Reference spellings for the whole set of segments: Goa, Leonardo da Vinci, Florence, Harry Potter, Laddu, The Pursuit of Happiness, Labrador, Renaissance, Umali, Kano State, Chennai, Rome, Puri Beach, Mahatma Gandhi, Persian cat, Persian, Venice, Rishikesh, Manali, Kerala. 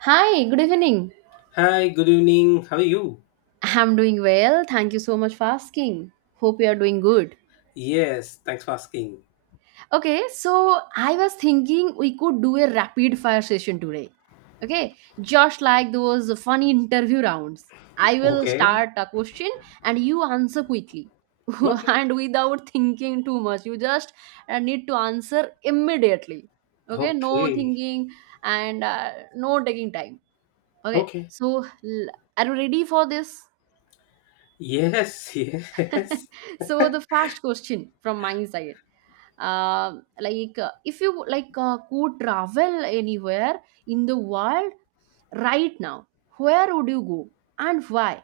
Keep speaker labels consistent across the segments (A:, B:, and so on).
A: Hi, good evening.
B: Hi, good evening. How are you?
A: I'm doing well. Thank you so much for asking. Hope you are doing good.
B: Yes, thanks for asking.
A: Okay, so I was thinking we could do a rapid fire session today. Okay, just like those funny interview rounds. I will
B: Okay.
A: start a question and you answer quickly,
B: Okay.
A: and without thinking too much. You just need to answer immediately. Okay, no
B: Okay.
A: thinking and no taking time. Okay,
B: Okay.
A: so. Are you ready for this?
B: Yes, yes.
A: So the first question from my side, if you could travel anywhere in the world right now, where would you go and why?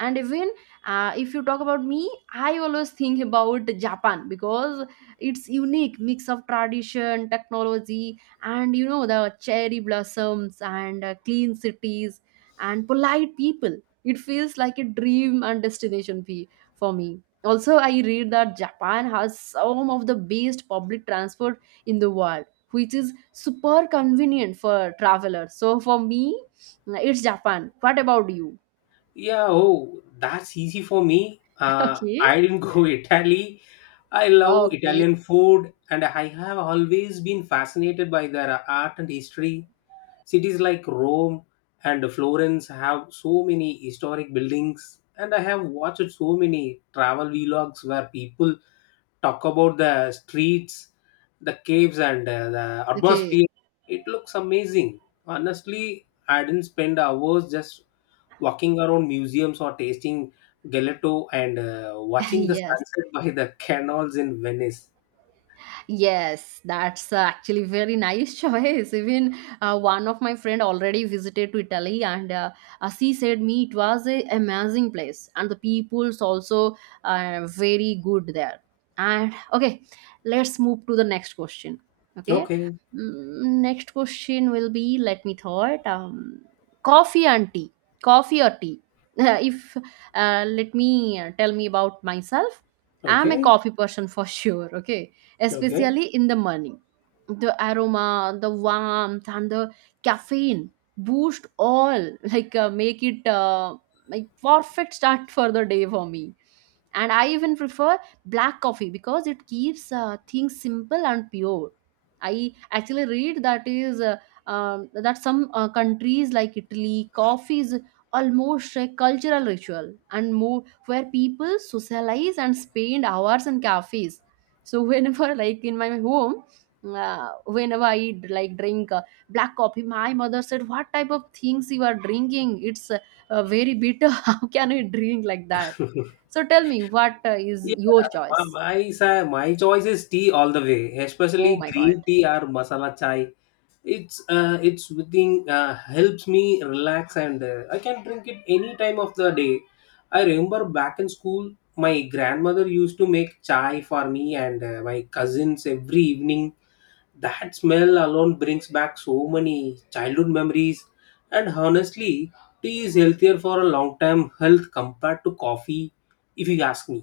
A: And even, if you talk about me, I always think about Japan, because it's unique mix of tradition, technology, and the cherry blossoms, and clean cities and polite people. It feels like a dream and destination fee for me. Also, I read that Japan has some of the best public transport in the world, which is super convenient for travelers. So for me, it's Japan. What about you?
B: Yeah, oh, that's easy for me.
A: Okay.
B: I didn't go Italy. I
A: Wow,
B: love
A: okay.
B: Italian food and I have always been fascinated by their art and history. Cities like Rome and Florence have so many historic buildings and I have watched so many travel vlogs where people talk about the streets, the caves, and the
A: Okay.
B: atmosphere. It looks amazing. Honestly, I didn't spend hours just walking around museums or tasting gelato and watching the
A: Yes.
B: sunset by the canals in Venice.
A: Yes, that's actually very nice choice. Even, one of my friend already visited to Italy, and she said me it was a amazing place, and the people's also very good there. And okay, let's move to the next question. Okay.
B: Okay,
A: Next question will be, let me thought. Coffee and tea, coffee or tea? If, let me tell me about myself, I'm a
B: okay,
A: coffee person for sure. Okay,
B: okay.
A: especially in the morning. The aroma, the warmth, and the caffeine boost all make it, like perfect start for the day for me. And I even prefer black coffee, because it keeps things simple and pure. I actually read that is, that some countries like Italy, coffee is almost a cultural ritual and more, where people socialize and spend hours in cafes. So whenever, like, in my home, whenever I like drink black coffee, my mother said, what type of things you are drinking? It's very bitter. How can you drink like that? So tell me, what is
B: Yeah,
A: your
B: my
A: choice?
B: my sa- my choice is tea all the way, especially
A: Oh my God.
B: green tea or masala chai. It's within, helps me relax and I can drink it any time of the day. I remember back in school, my grandmother used to make chai for me and my cousins every evening. That smell alone brings back so many childhood memories, and honestly, tea is healthier for a long time health compared to coffee, if you ask me.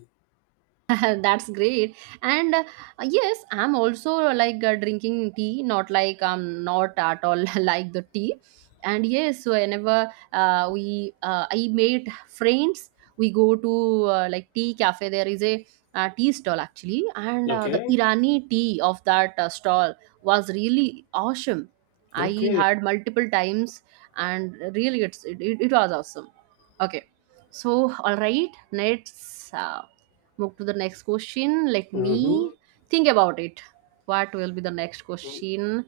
A: That's great. And yes, I'm also, drinking tea, not like, I'm not at all like the tea. And yes, whenever, we I made friends, we go to like tea cafe. There is a tea stall actually, and the
B: Okay.
A: Irani tea of that stall was really awesome. I
B: Okay.
A: had multiple times, and really, it was awesome. Okay, so all right, next. Move to the next question. Let
B: Mm-hmm.
A: me think about it. What will be the next question?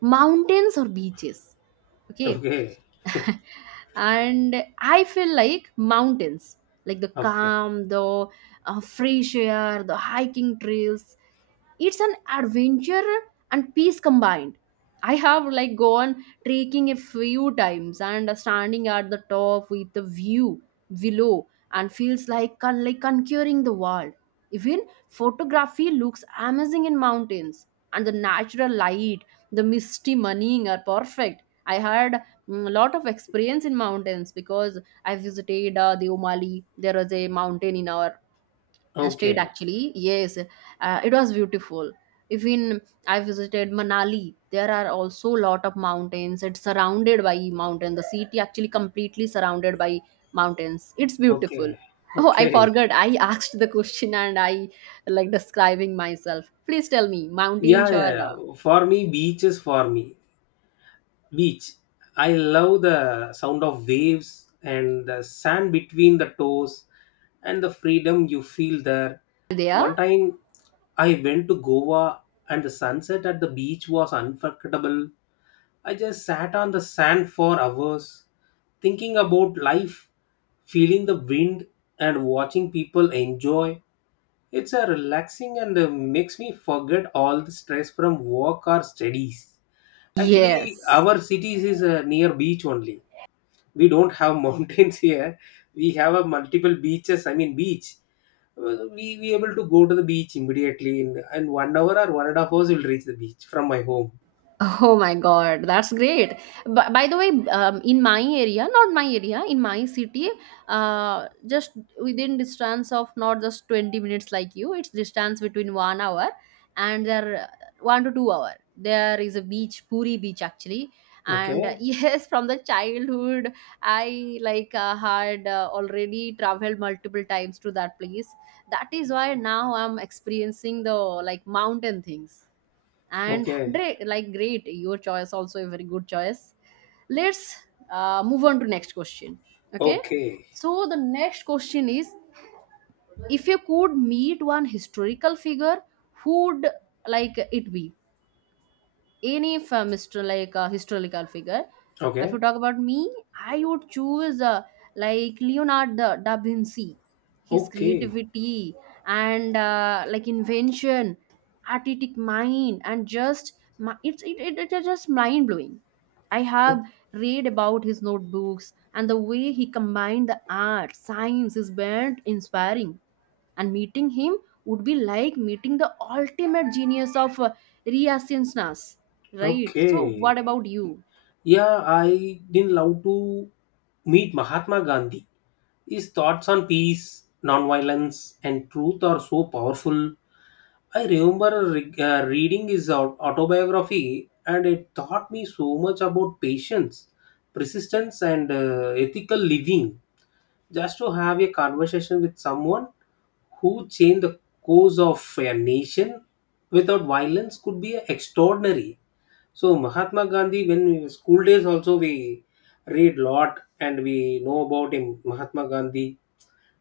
A: Mountains or beaches? Okay.
B: Okay.
A: And I feel like mountains, like the
B: Okay.
A: calm, the fresh air, the hiking trails. It's an adventure and peace combined. I have like gone trekking a few times, and standing at the top with the view below, and feels like conquering the world. Even photography looks amazing in mountains, and the natural light, the misty morning are perfect. I heard, lot of experience in mountains, because I visited the Umali. There was a mountain in our state
B: Okay.
A: actually. Yes, it was beautiful. Even I visited Manali. There are also lot of mountains. It's surrounded by mountain. The city actually completely surrounded by mountains. It's beautiful.
B: Okay.
A: Oh, I
B: Okay.
A: forgot. I asked the question and I like describing myself. Please tell me,
B: Yeah,
A: mountains
B: yeah,
A: are
B: yeah. For me, beach is for me. Beach. I love the sound of waves and the sand between the toes and the freedom you feel there.
A: there?
B: One time I went to Goa and the sunset at the beach was unforgettable. I just sat on the sand for hours thinking about life, feeling the wind and watching people enjoy. It's a relaxing and makes me forget all the stress from work or studies. Actually,
A: Yes.
B: our cities is near beach only. We don't have mountains here. We have a multiple beaches. I mean beach. We able to go to the beach immediately in 1 hour or 1.5 hours. We'll reach the beach from my home.
A: Oh my God, that's great. But by the way, in my area, not my area, in my city, just within distance of not just 20 minutes like you, it's distance between 1 hour and there 1 to 2 hour. There is a beach, Puri Beach actually. And
B: Okay.
A: yes, from the childhood, I like had already traveled multiple times to that place. That is why now I'm experiencing the like mountain things and
B: Okay.
A: great. Your choice also a very good choice. Let's move on to next question. Okay,
B: Okay.
A: so the next question is, if you could meet one historical figure, who would like it be? Any from historical figure. If you
B: Okay.
A: talk about me, I would choose like Leonardo da Vinci. His
B: Okay.
A: creativity and, like invention, artistic mind, and just it is just mind blowing. I
B: O-
A: have read about his notebooks, and the way he combined the art science is very inspiring, and meeting him would be like meeting the ultimate genius of renaissance, right? So what
B: Okay.
A: about you?
B: Yeah, I didn't love to meet Mahatma Gandhi. His thoughts on peace, nonviolence, and truth are so powerful. I remember reading his autobiography, and it taught me so much about patience, persistence, and ethical living. Just to have a conversation with someone who changed the course of a nation without violence could be extraordinary. So Mahatma Gandhi, when we were school days also, we read lot and we know about him. Mahatma Gandhi,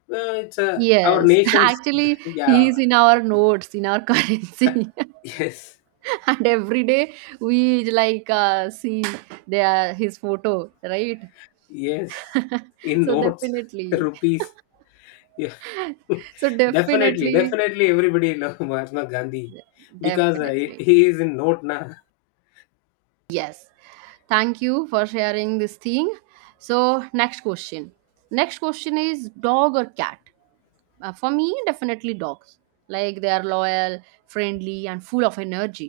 B: well, it's a our
A: Yes,
B: nation's
A: actually he
B: yeah.
A: is in our notes, in our currency.
B: Yes.
A: And every day we see their his photo, right?
B: Yes, in
A: So
B: notes.
A: definitely,
B: Rupees. Yeah.
A: so
B: Definitely,
A: definitely,
B: definitely everybody love Mahatma Gandhi, because he
A: definitely,
B: is in note na.
A: yes. Thank you for sharing this thing. So next question, next question is dog or cat? For me, definitely dogs. Like, they are loyal, friendly, and full of energy.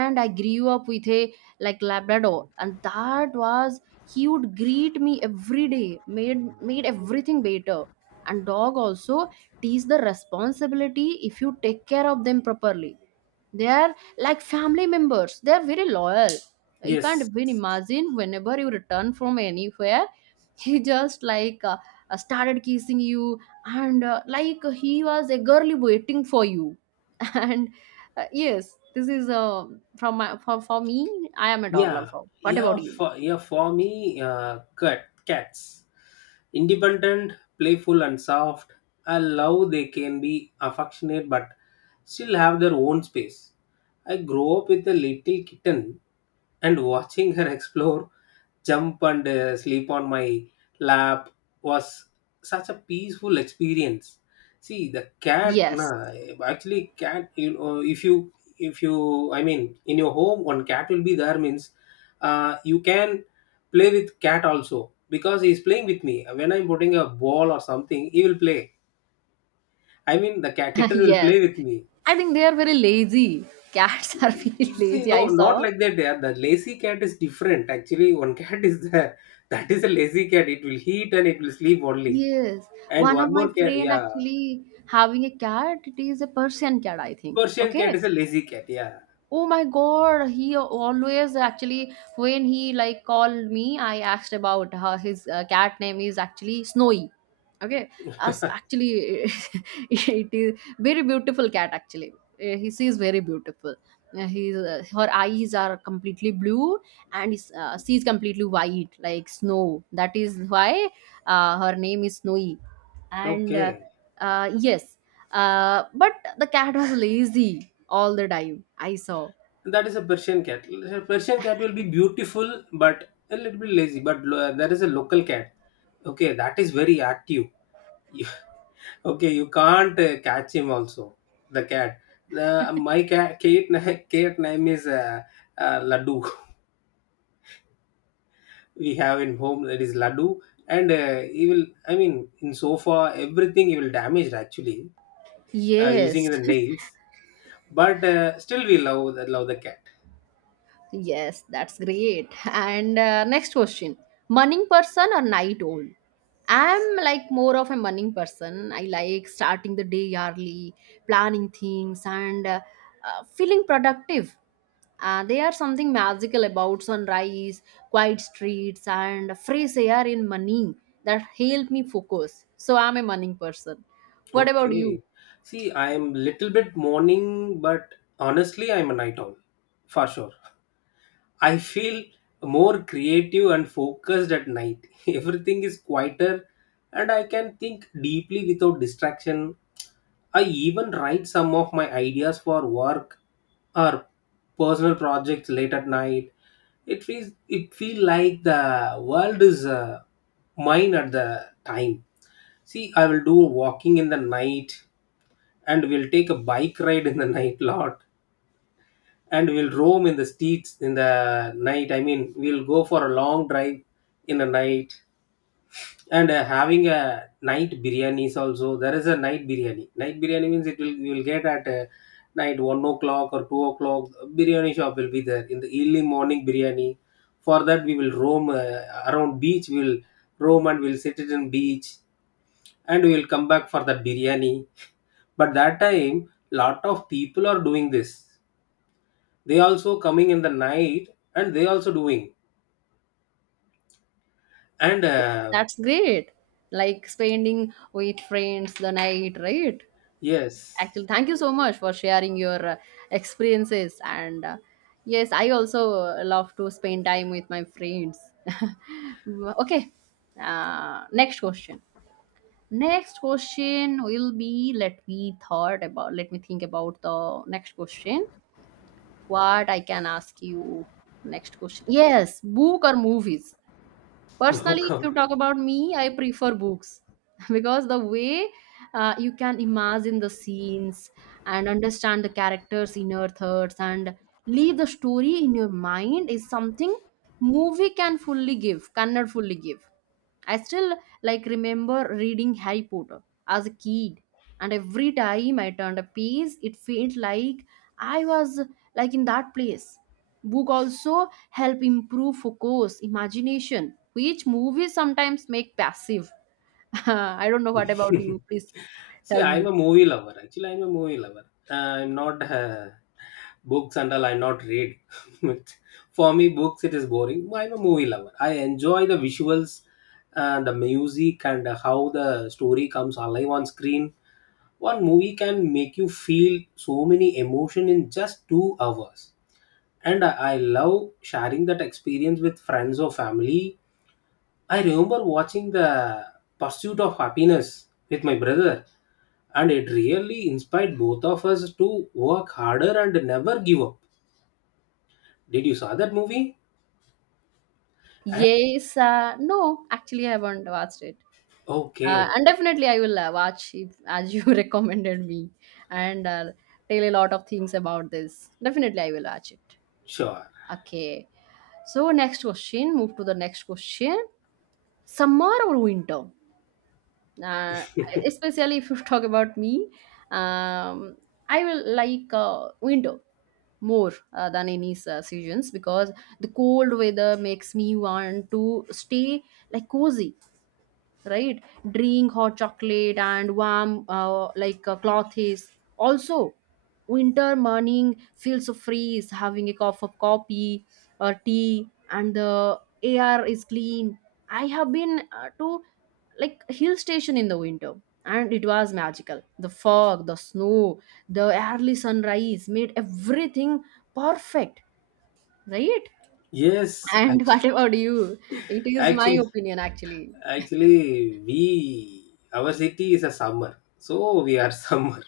A: And I grew up with a like Labrador, and that was, he would greet me every day, made everything better. And dog also teach the responsibility. If you take care of them properly, they are like family members. They are very loyal. You can't
B: Yes.
A: even imagine, whenever you return from anywhere, he just started kissing you, and like he was eagerly waiting for you. And yes, this is from my, for me, I am a dog
B: Yeah,
A: lover. What
B: yeah
A: about you?
B: for, yeah for me, uh, cat. Cats, independent, playful and soft. I love they can be affectionate but still have their own space. I grew up with a little kitten and watching her explore, jump, and sleep on my lap was such a peaceful experience. See, the cat,
A: Yes,
B: nah, actually, cat, you know, if you, I mean, in your home, one cat will be there means you can play with cat also because he's playing with me. When I'm putting a ball or something, he will play. I mean, the cat kitten will play
A: yes,
B: with me.
A: I think they are very lazy. Cats are very
B: You see,
A: lazy, I
B: no, not
A: saw.
B: like that. Yeah, the lazy cat is different. Actually, one cat is there. That is a lazy cat. It will eat and it will sleep only.
A: Yes,
B: And
A: one of
B: one
A: my
B: more cat,
A: friend
B: yeah,
A: actually having a cat. It is a Persian cat, I think.
B: Persian cat
A: Okay,
B: is a lazy cat. Yeah,
A: oh my God, he always, actually, when he like called me, I asked about her. His cat name is actually Snowy. Okay, us actually it is very beautiful cat actually. He is very beautiful. His Her eyes are completely blue, and his sees completely white like snow. That is why her name is Snowy. And
B: okay,
A: yes, but the cat was lazy all the time, I saw.
B: that is a Persian cat. A Persian cat will be beautiful but a little bit lazy. But there is a local cat. Okay, that is very active. You- Okay, you can't catch him also. The cat. The my cat, cat, cat name is Laddu. We have in home that is Laddu, and he will, I mean, in sofa everything he will damage actually, using
A: Yes,
B: the nails, but still we love the cat.
A: yes, that's great. And next question, morning person or night owl? I'm like more of a morning person. I like starting the day early, planning things, and feeling productive. There are something magical about sunrise, quiet streets, and fresh air in morning that help me focus. So I'm a morning person. What about you?
B: Okay, see, I am little bit morning, but honestly, I'm a night owl for sure. I feel more creative and focused at night. Everything is quieter and I can think deeply without distraction. I even write some of my ideas for work or personal projects late at night. It feels it feel like the world is mine at the time. See, I will do walking in the night and we'll take a bike ride in the night lot, and we'll roam in the streets in the night. I mean, we'll go for a long drive in the night, and having a night biryani is also there. Is a night biryani, night biryani means it will, you will get at night 1 o'clock or 2 o'clock. Biryani shop will be there in the early morning biryani. For that we will roam around beach, we will roam and we'll sit it in beach, and we will come back for that biryani. But that time lot of people are doing this. They also coming in the night and they also doing, and
A: That's great. Like spending with friends the night, right?
B: yes.
A: Actually, thank you so much for sharing your experiences. And yes, I also love to spend time with my friends. Okay. Next question. Next question will be, let me thought about let me think about the next question. What I can ask you next question. Yes, book or movies? Personally, if you talk about me, I prefer books because the way you can imagine the scenes and understand the characters' inner thoughts and leave the story in your mind is something movie cannot fully give. I still like remember reading Harry Potter as a kid, and every time I turned a page, it felt like I was like in that place. Book also help improve focus, imagination, which movies sometimes make passive. I don't know what about you. Please
B: See,
A: tell
B: I'm
A: me.
B: a movie lover. Actually, I'm a movie lover. I'm not books and all. I not read. But for me, books it is boring. I'm a movie lover. I enjoy the visuals, and the music, and how the story comes alive on screen. One movie can make you feel so many emotion in just 2 hours, and I love sharing that experience with friends or family. I remember watching The Pursuit of Happiness with my brother, and it really inspired both of us to work harder and never give up. Did you saw that movie? And
A: Yes, no, actually I haven't watched it.
B: okay,
A: And definitely, I will watch it, as you recommended me, and tell a lot of things about this. Definitely, I will watch it.
B: sure.
A: Okay. So, next question, move to the next question. Summer or winter? Uh, Especially if you talk about me, um, I will like winter more than any seasons, because the cold weather makes me want to stay like cozy, right? Drink hot chocolate, and warm, cloth is also. Winter morning feels so freeze, having a cup of coffee or tea, and the air is clean. I have been to like hill station in the winter, and it was magical. The fog, the snow, the early sunrise made everything perfect, right?
B: Yes,
A: And what about you? It is my
B: actually,
A: opinion actually.
B: actually, we our city is a summer, so we are summer.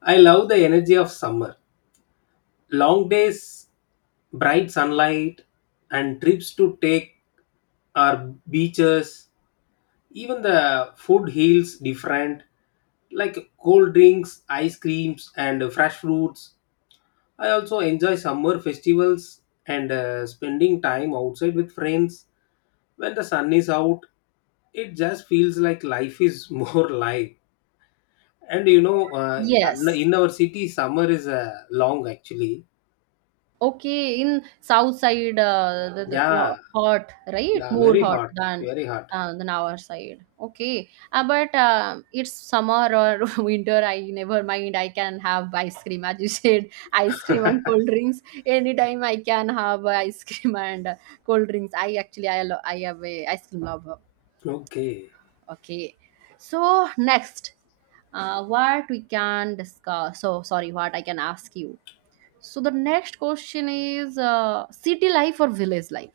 B: I love the energy of summer. Long days, bright sunlight, and trips to take our beaches. Even the food heals different, like cold drinks, ice creams, and fresh fruits. I also enjoy summer festivals and spending time outside with friends. When the sun is out, it just feels like life is more live. And you know,
A: Yes.
B: in our city, summer is long actually.
A: Okay, in south side, the, the
B: Yeah,
A: lo- hot, right?
B: yeah,
A: More
B: very
A: hot
B: hot, very hot.
A: than our side. Okay, but it's summer or winter. I never mind. I can have ice cream, as you said, ice cream and cold drinks. Anytime I can have ice cream and cold drinks. I actually I have a ice cream lover.
B: Okay,
A: Okay, so next, what we can discuss? So sorry, what I can ask you, so the next question is, city life or village life?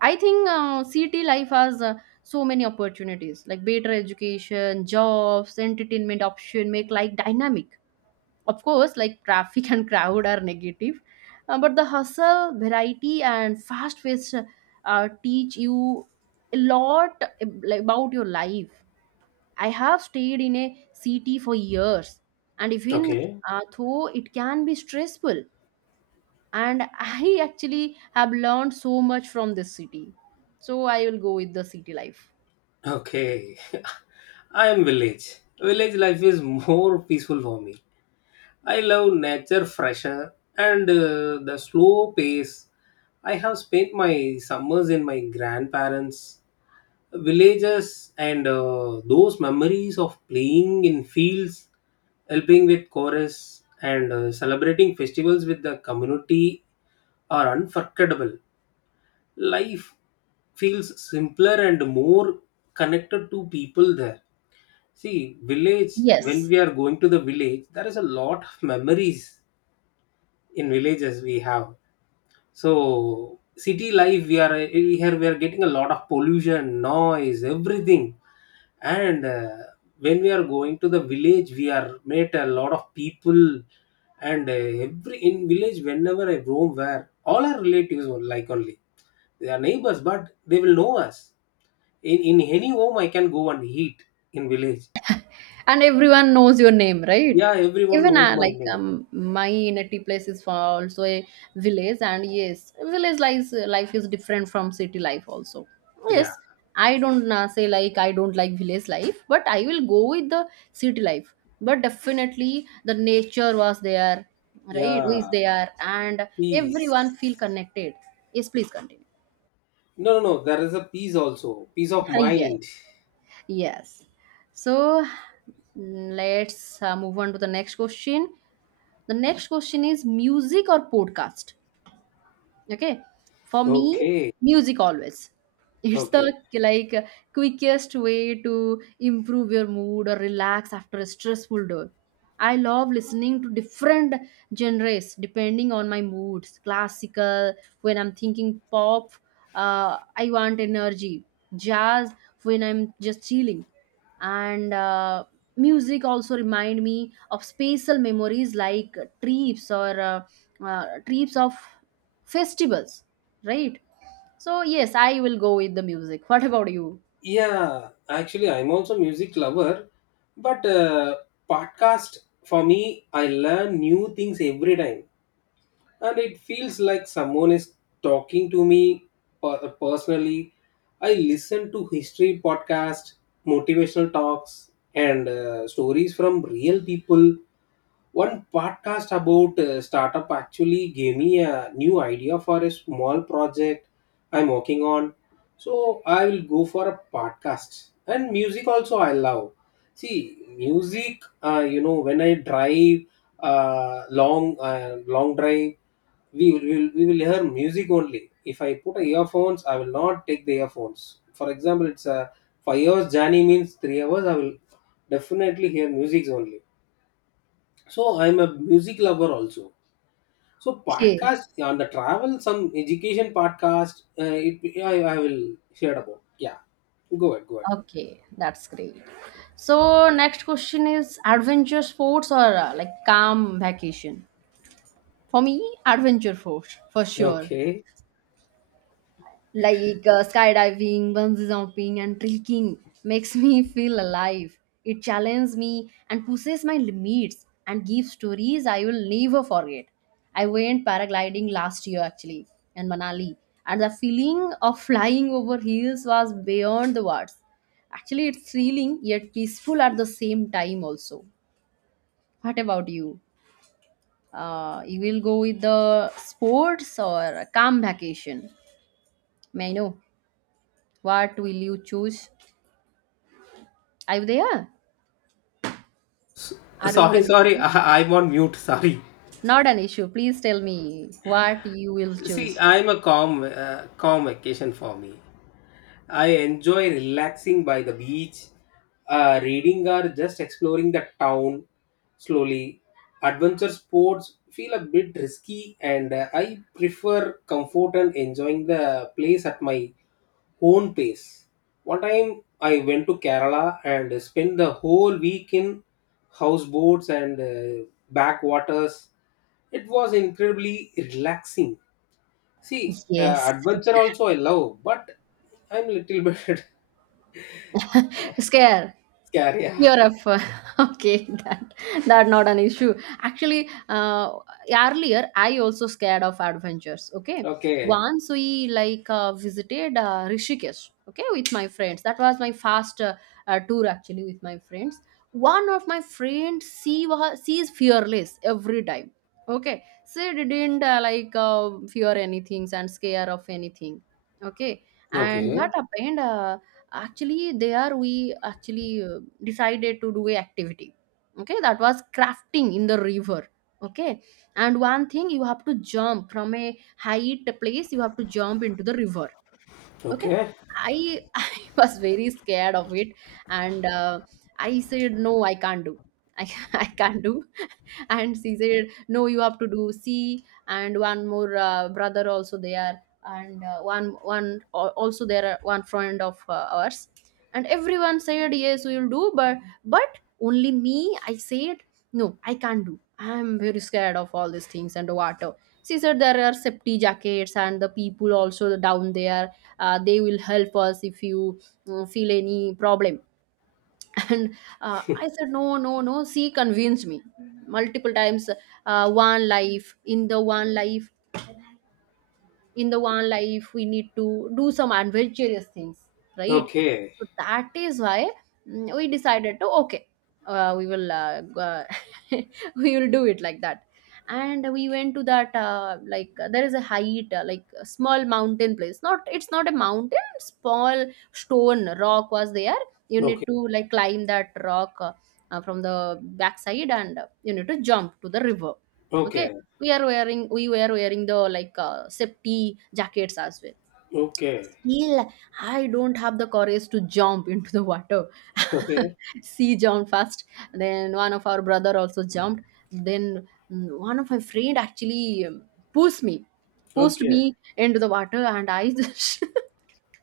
A: I think city life has so many opportunities like better education, jobs, entertainment option make life dynamic. Of course, like traffic and crowd are negative, but the hustle, variety, and fast pace teach you a lot about your life. I have stayed in a city for years, and even
B: okay.
A: though it can be stressful, and I actually have learned so much from this city, so I will go with the city life.
B: Okay, I am village. Village life is more peaceful for me. I love nature, fresher, and the slow pace. I have spent my summers in my grandparents' villages, and those memories of playing in fields, helping with chorus, and celebrating festivals with the community are unforgettable. Life feels simpler and more connected to people there. See, village, when
A: Yes.
B: we are going to the village, there is a lot of memories in villages we have. So, city life, we are we are getting a lot of pollution, noise, everything. And when we are going to the village, we are met a lot of people. And every in village, whenever I roam, where all our relatives are like only they are neighbors, but they will know us. In any home, I can go and eat in village.
A: And everyone knows your name, right?
B: Yeah, everyone
A: Even
B: knows my name.
A: my native place is for also a village, and yes, village life, life is different from city life also.
B: Yeah,
A: Yes, I don't say like I don't like village life, but I will go with the city life. But definitely the nature was there, right? Who is
B: yeah,
A: there, and everyone feel
B: peace.
A: connected. Yes, please continue.
B: No, no, no, there is a peace also, peace of
A: Hi, yes.
B: mind.
A: Yes. So let's move on to the next question. The next question is music or podcast? Okay. For me,
B: Okay,
A: music always. It's
B: okay.
A: the like quickest way to improve your mood or relax after a stressful day. I love listening to different genres depending on my moods. Classical when I'm thinking pop, I want energy. Jazz when I'm just chilling, and music also remind me of spatial memories like trips or trips of festivals, right? So yes, I will go with the music. What about you?
B: Yeah, actually, I'm also music lover, but podcast for me, I learn new things every time, and it feels like someone is talking to me personally. I listen to history podcast, motivational talks, and stories from real people. One podcast about startup actually gave me a new idea for a small project I'm working on. So I will go for a podcast. And music also I love. See, music, you know, when I drive uh, long drive, we will hear music only. If I put a earphones, I will not take the earphones. For example, it's a 5 hours journey means 3 hours. I will definitely hear music only, so I'm a music lover also. So
A: Okay.
B: podcast yeah, on the travel, some education podcast. It yeah, I will share about. Yeah, go ahead, go ahead.
A: Okay, that's great. So next question is adventure sports or like calm vacation? For me, adventure sports for sure.
B: Okay.
A: Like skydiving, bungee jumping, and trekking makes me feel alive. It challenges me and pushes my limits and gives stories I will never forget. I went paragliding last year actually in Manali, and the feeling of flying over hills was beyond the words. Actually, it's thrilling yet peaceful at the same time, also. What about you? You will go with the sports or a calm vacation? May I know what will you choose? Are you there? Are we
B: Sorry, sorry.
A: connected?
B: I, I'm on mute. Sorry.
A: Not an issue. Please tell me what you will
B: See,
A: choose.
B: I'm a calm, calm vacation for me. I enjoy relaxing by the beach, reading or just exploring the town slowly. Adventure sports feel a bit risky, and I prefer comfort and enjoying the place at my own pace. One time I went to Kerala and spent the whole week in houseboats and backwaters. It was incredibly relaxing. See,
A: Yes.
B: adventure also I love, but I'm little bit.
A: Scare.
B: Career.
A: Fear of up. Okay, that, that not an issue. Actually earlier I also scared of adventures. Okay,
B: Okay.
A: once we like visited Rishikesh, okay, with my friends. That was my first tour actually with my friends. One of my friends, she is fearless every time. Okay, she didn't like fear anything and scare of anything. Okay. And
B: Okay.
A: what happened, actually there we actually decided to do a activity. Okay, that was crafting in the river. Okay. And one thing, you have to jump from a height place, you have to jump into the river. Okay.
B: Okay.
A: I I was very scared of it, and I said no, I can't do. I I can't do. And she said no, you have to do C, and one more brother also there, and also there are one friend of ours, and everyone said yes, we will do, but only me. I said no, I can't do. I'm very scared of all these things and the water. She said there are safety jackets and the people also down there, they will help us if you feel any problem. And I said no, no, no, she convinced me multiple times. Uh, one life in the one life, in the one life we need to do some adventurous things, right?
B: Okay.
A: So that is why, we decided to, okay, we will we will do it like that. And we went to that there is a height, like a small mountain place, not it's not a mountain, small stone rock was there. You
B: Okay.
A: need to like climb that rock, from the backside, and you need to jump to the river. Okay.
B: Okay.
A: We were wearing the like safety jackets as well.
B: Okay.
A: Still, I don't have the courage to jump into the water.
B: Okay.
A: She jumped first, then one of our brother also jumped. Then one of my friend actually pushed me, pushed
B: Okay.
A: me into the water, and I just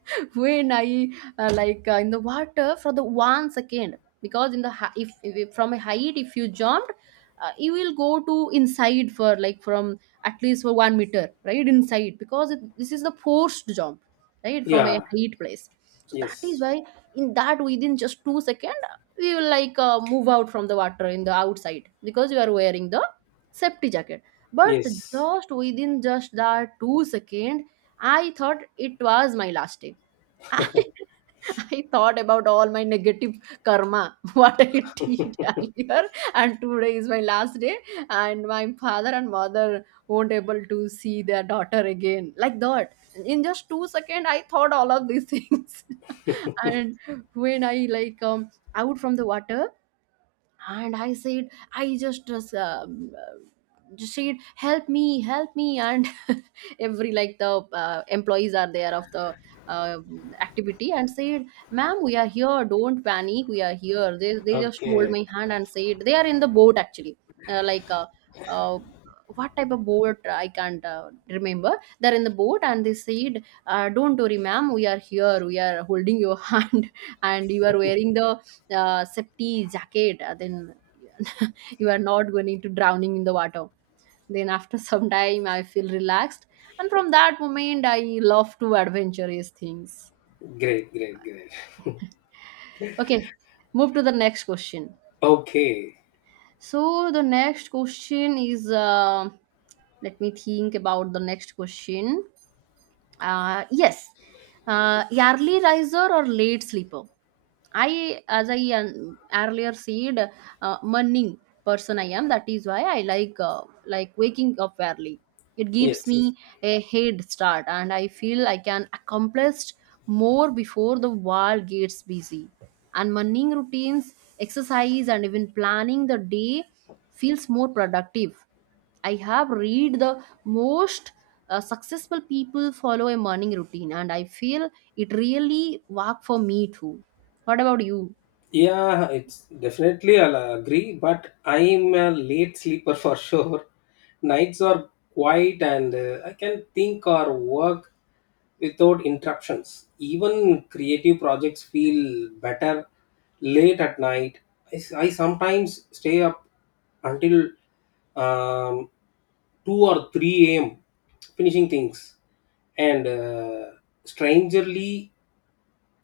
A: when I in the water for the 1 second, because in the if from a height if you jumped, you will go to inside for like from at least for 1 meter right inside, because it, this is the forced jump, right, from a
B: Yeah.
A: height place. So that is
B: Yes.
A: why in that within just 2 second we will like move out from the water in the outside, because you are wearing the safety jacket. But
B: Yes.
A: just within just that 2 second, I thought it was my last day. I I thought about all my negative karma, what I did earlier, and today is my last day, and my father and mother won't able to see their daughter again. Like that. In just 2 seconds, I thought all of these things. And when I like out from the water, and I said I um, uh, just said help me, help me. And every like the employees are there of the uh, activity, and said, ma'am, we are here, don't panic, we are here. They just hold
B: Okay.
A: my hand and said they are in the boat actually. Uh, uh, what type of boat I can't remember. They're in the boat and they said don't worry, ma'am, we are here, we are holding your hand, and you are wearing the safety jacket, then you are not going to drowning in the water. Then after some time I feel relaxed, and from that moment I love to adventurous things.
B: Great. Great. Great.
A: Okay, move to the next question.
B: Okay.
A: So the next question is let me think about the next question. Yes, early riser or late sleeper. I, as I earlier said, morning person I am. That is why I like waking up early. It gives me
B: Yes.
A: a head start, and I feel I can accomplish more before the world gets busy. And morning routines, exercise, and even planning the day feels more productive. I have read the most successful people follow a morning routine, and I feel it really worked for me too. What about you?
B: Yeah, it's definitely I'll agree, but I'm a late sleeper for sure. Nights are quiet and I can think or work without interruptions. Even creative projects feel better late at night. I sometimes stay up until um, 2 or 3 a.m. finishing things and strangely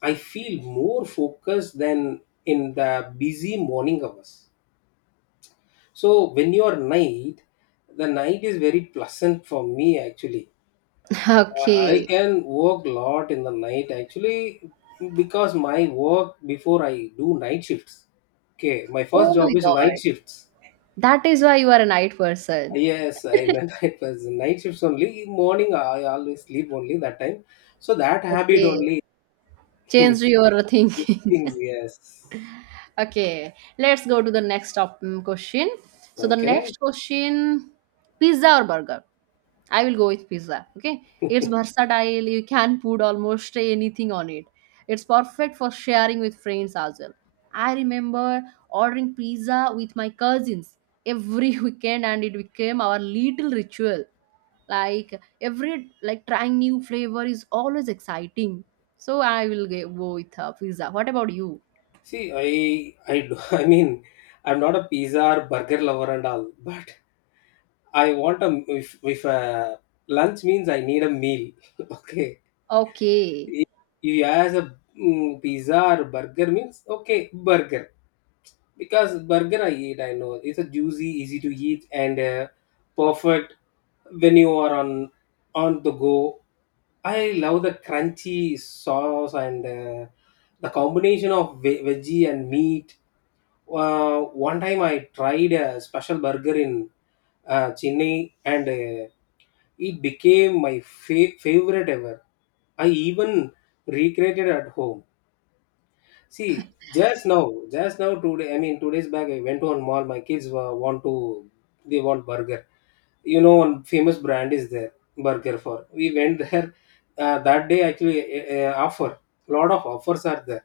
B: I feel more focused than in the busy morning hours. So when you are night, the night is very pleasant for me actually. I
A: Okay.
B: can work lot in the night actually because my work before I do night shifts. Okay, my first
A: Oh my
B: job is night
A: God.
B: shifts.
A: That is why you are a night person.
B: Yes, I meant it was night shifts only. Morning I always sleep only that time. So that habit
A: Okay.
B: only in
A: Change your
B: few
A: thinking.
B: things, yes.
A: Okay. Let's go to the next question. So, the
B: Okay.
A: next question, pizza or burger? I will go with pizza. Okay. It's versatile. You can put almost anything on it. It's perfect for sharing with friends as well. I remember ordering pizza with my cousins every weekend, and it became our little ritual. Like every like trying new flavor is always exciting. So I will go with pizza. What about you?
B: See, I mean, I'm not a pizza or burger lover and all, but I want a if a lunch means I need a meal. Okay,
A: Okay.
B: if you ask a mm, pizza or burger means okay burger, because burger I eat I know it's a juicy, easy to eat and perfect when you are on the go. I love the crunchy sauce and the combination of veggie and meat. One time I tried a special burger in Chennai, and it became my favorite ever. I even recreated at home. See, just now today, I mean, 2 days back, I went to one mall. My kids want to, they want burger. You know, one famous brand is there, burger for. We went there that day. Actually, offer, lot of offers are there.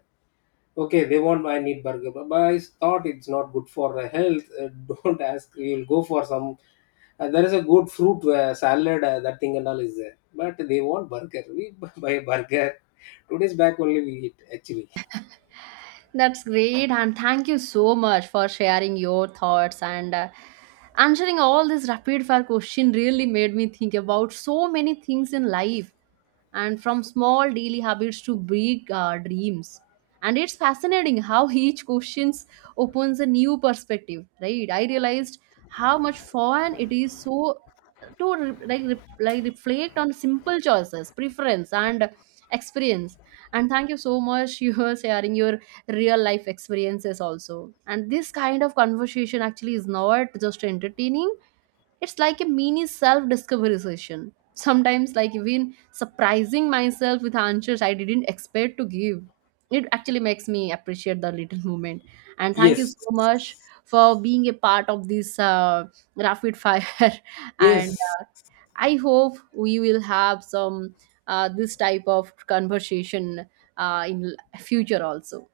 B: Okay, they want, I need burger, but I thought it's not good for the health. Don't ask, you'll go for some, there is a good fruit salad, that thing and all is there, but they want burger, we buy burger. 2 days back only we eat actually.
A: That's great, and thank you so much for sharing your thoughts and answering all this rapid fire question. Really made me think about so many things in life, and from small daily habits to big dreams. And it's fascinating how each questions opens a new perspective, right? I realized how much fun it is so to like reflect on simple choices, preference, and experience. And thank you so much you are sharing your real life experiences also, and this kind of conversation actually is not just entertaining, it's like a mini self discovery session. Sometimes like even surprising myself with answers I didn't expect to give. It actually makes me appreciate the little moment, and thank you
B: Yes.
A: so much for being a part of this rapid fire, and
B: Yes,
A: I hope we will have some this type of conversation in future also.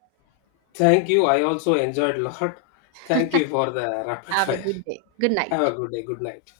B: thank you, I also enjoyed a lot. Thank you for the rapid
A: Have a
B: fire.
A: good day. Good
B: Have a
A: night.
B: good day, good night.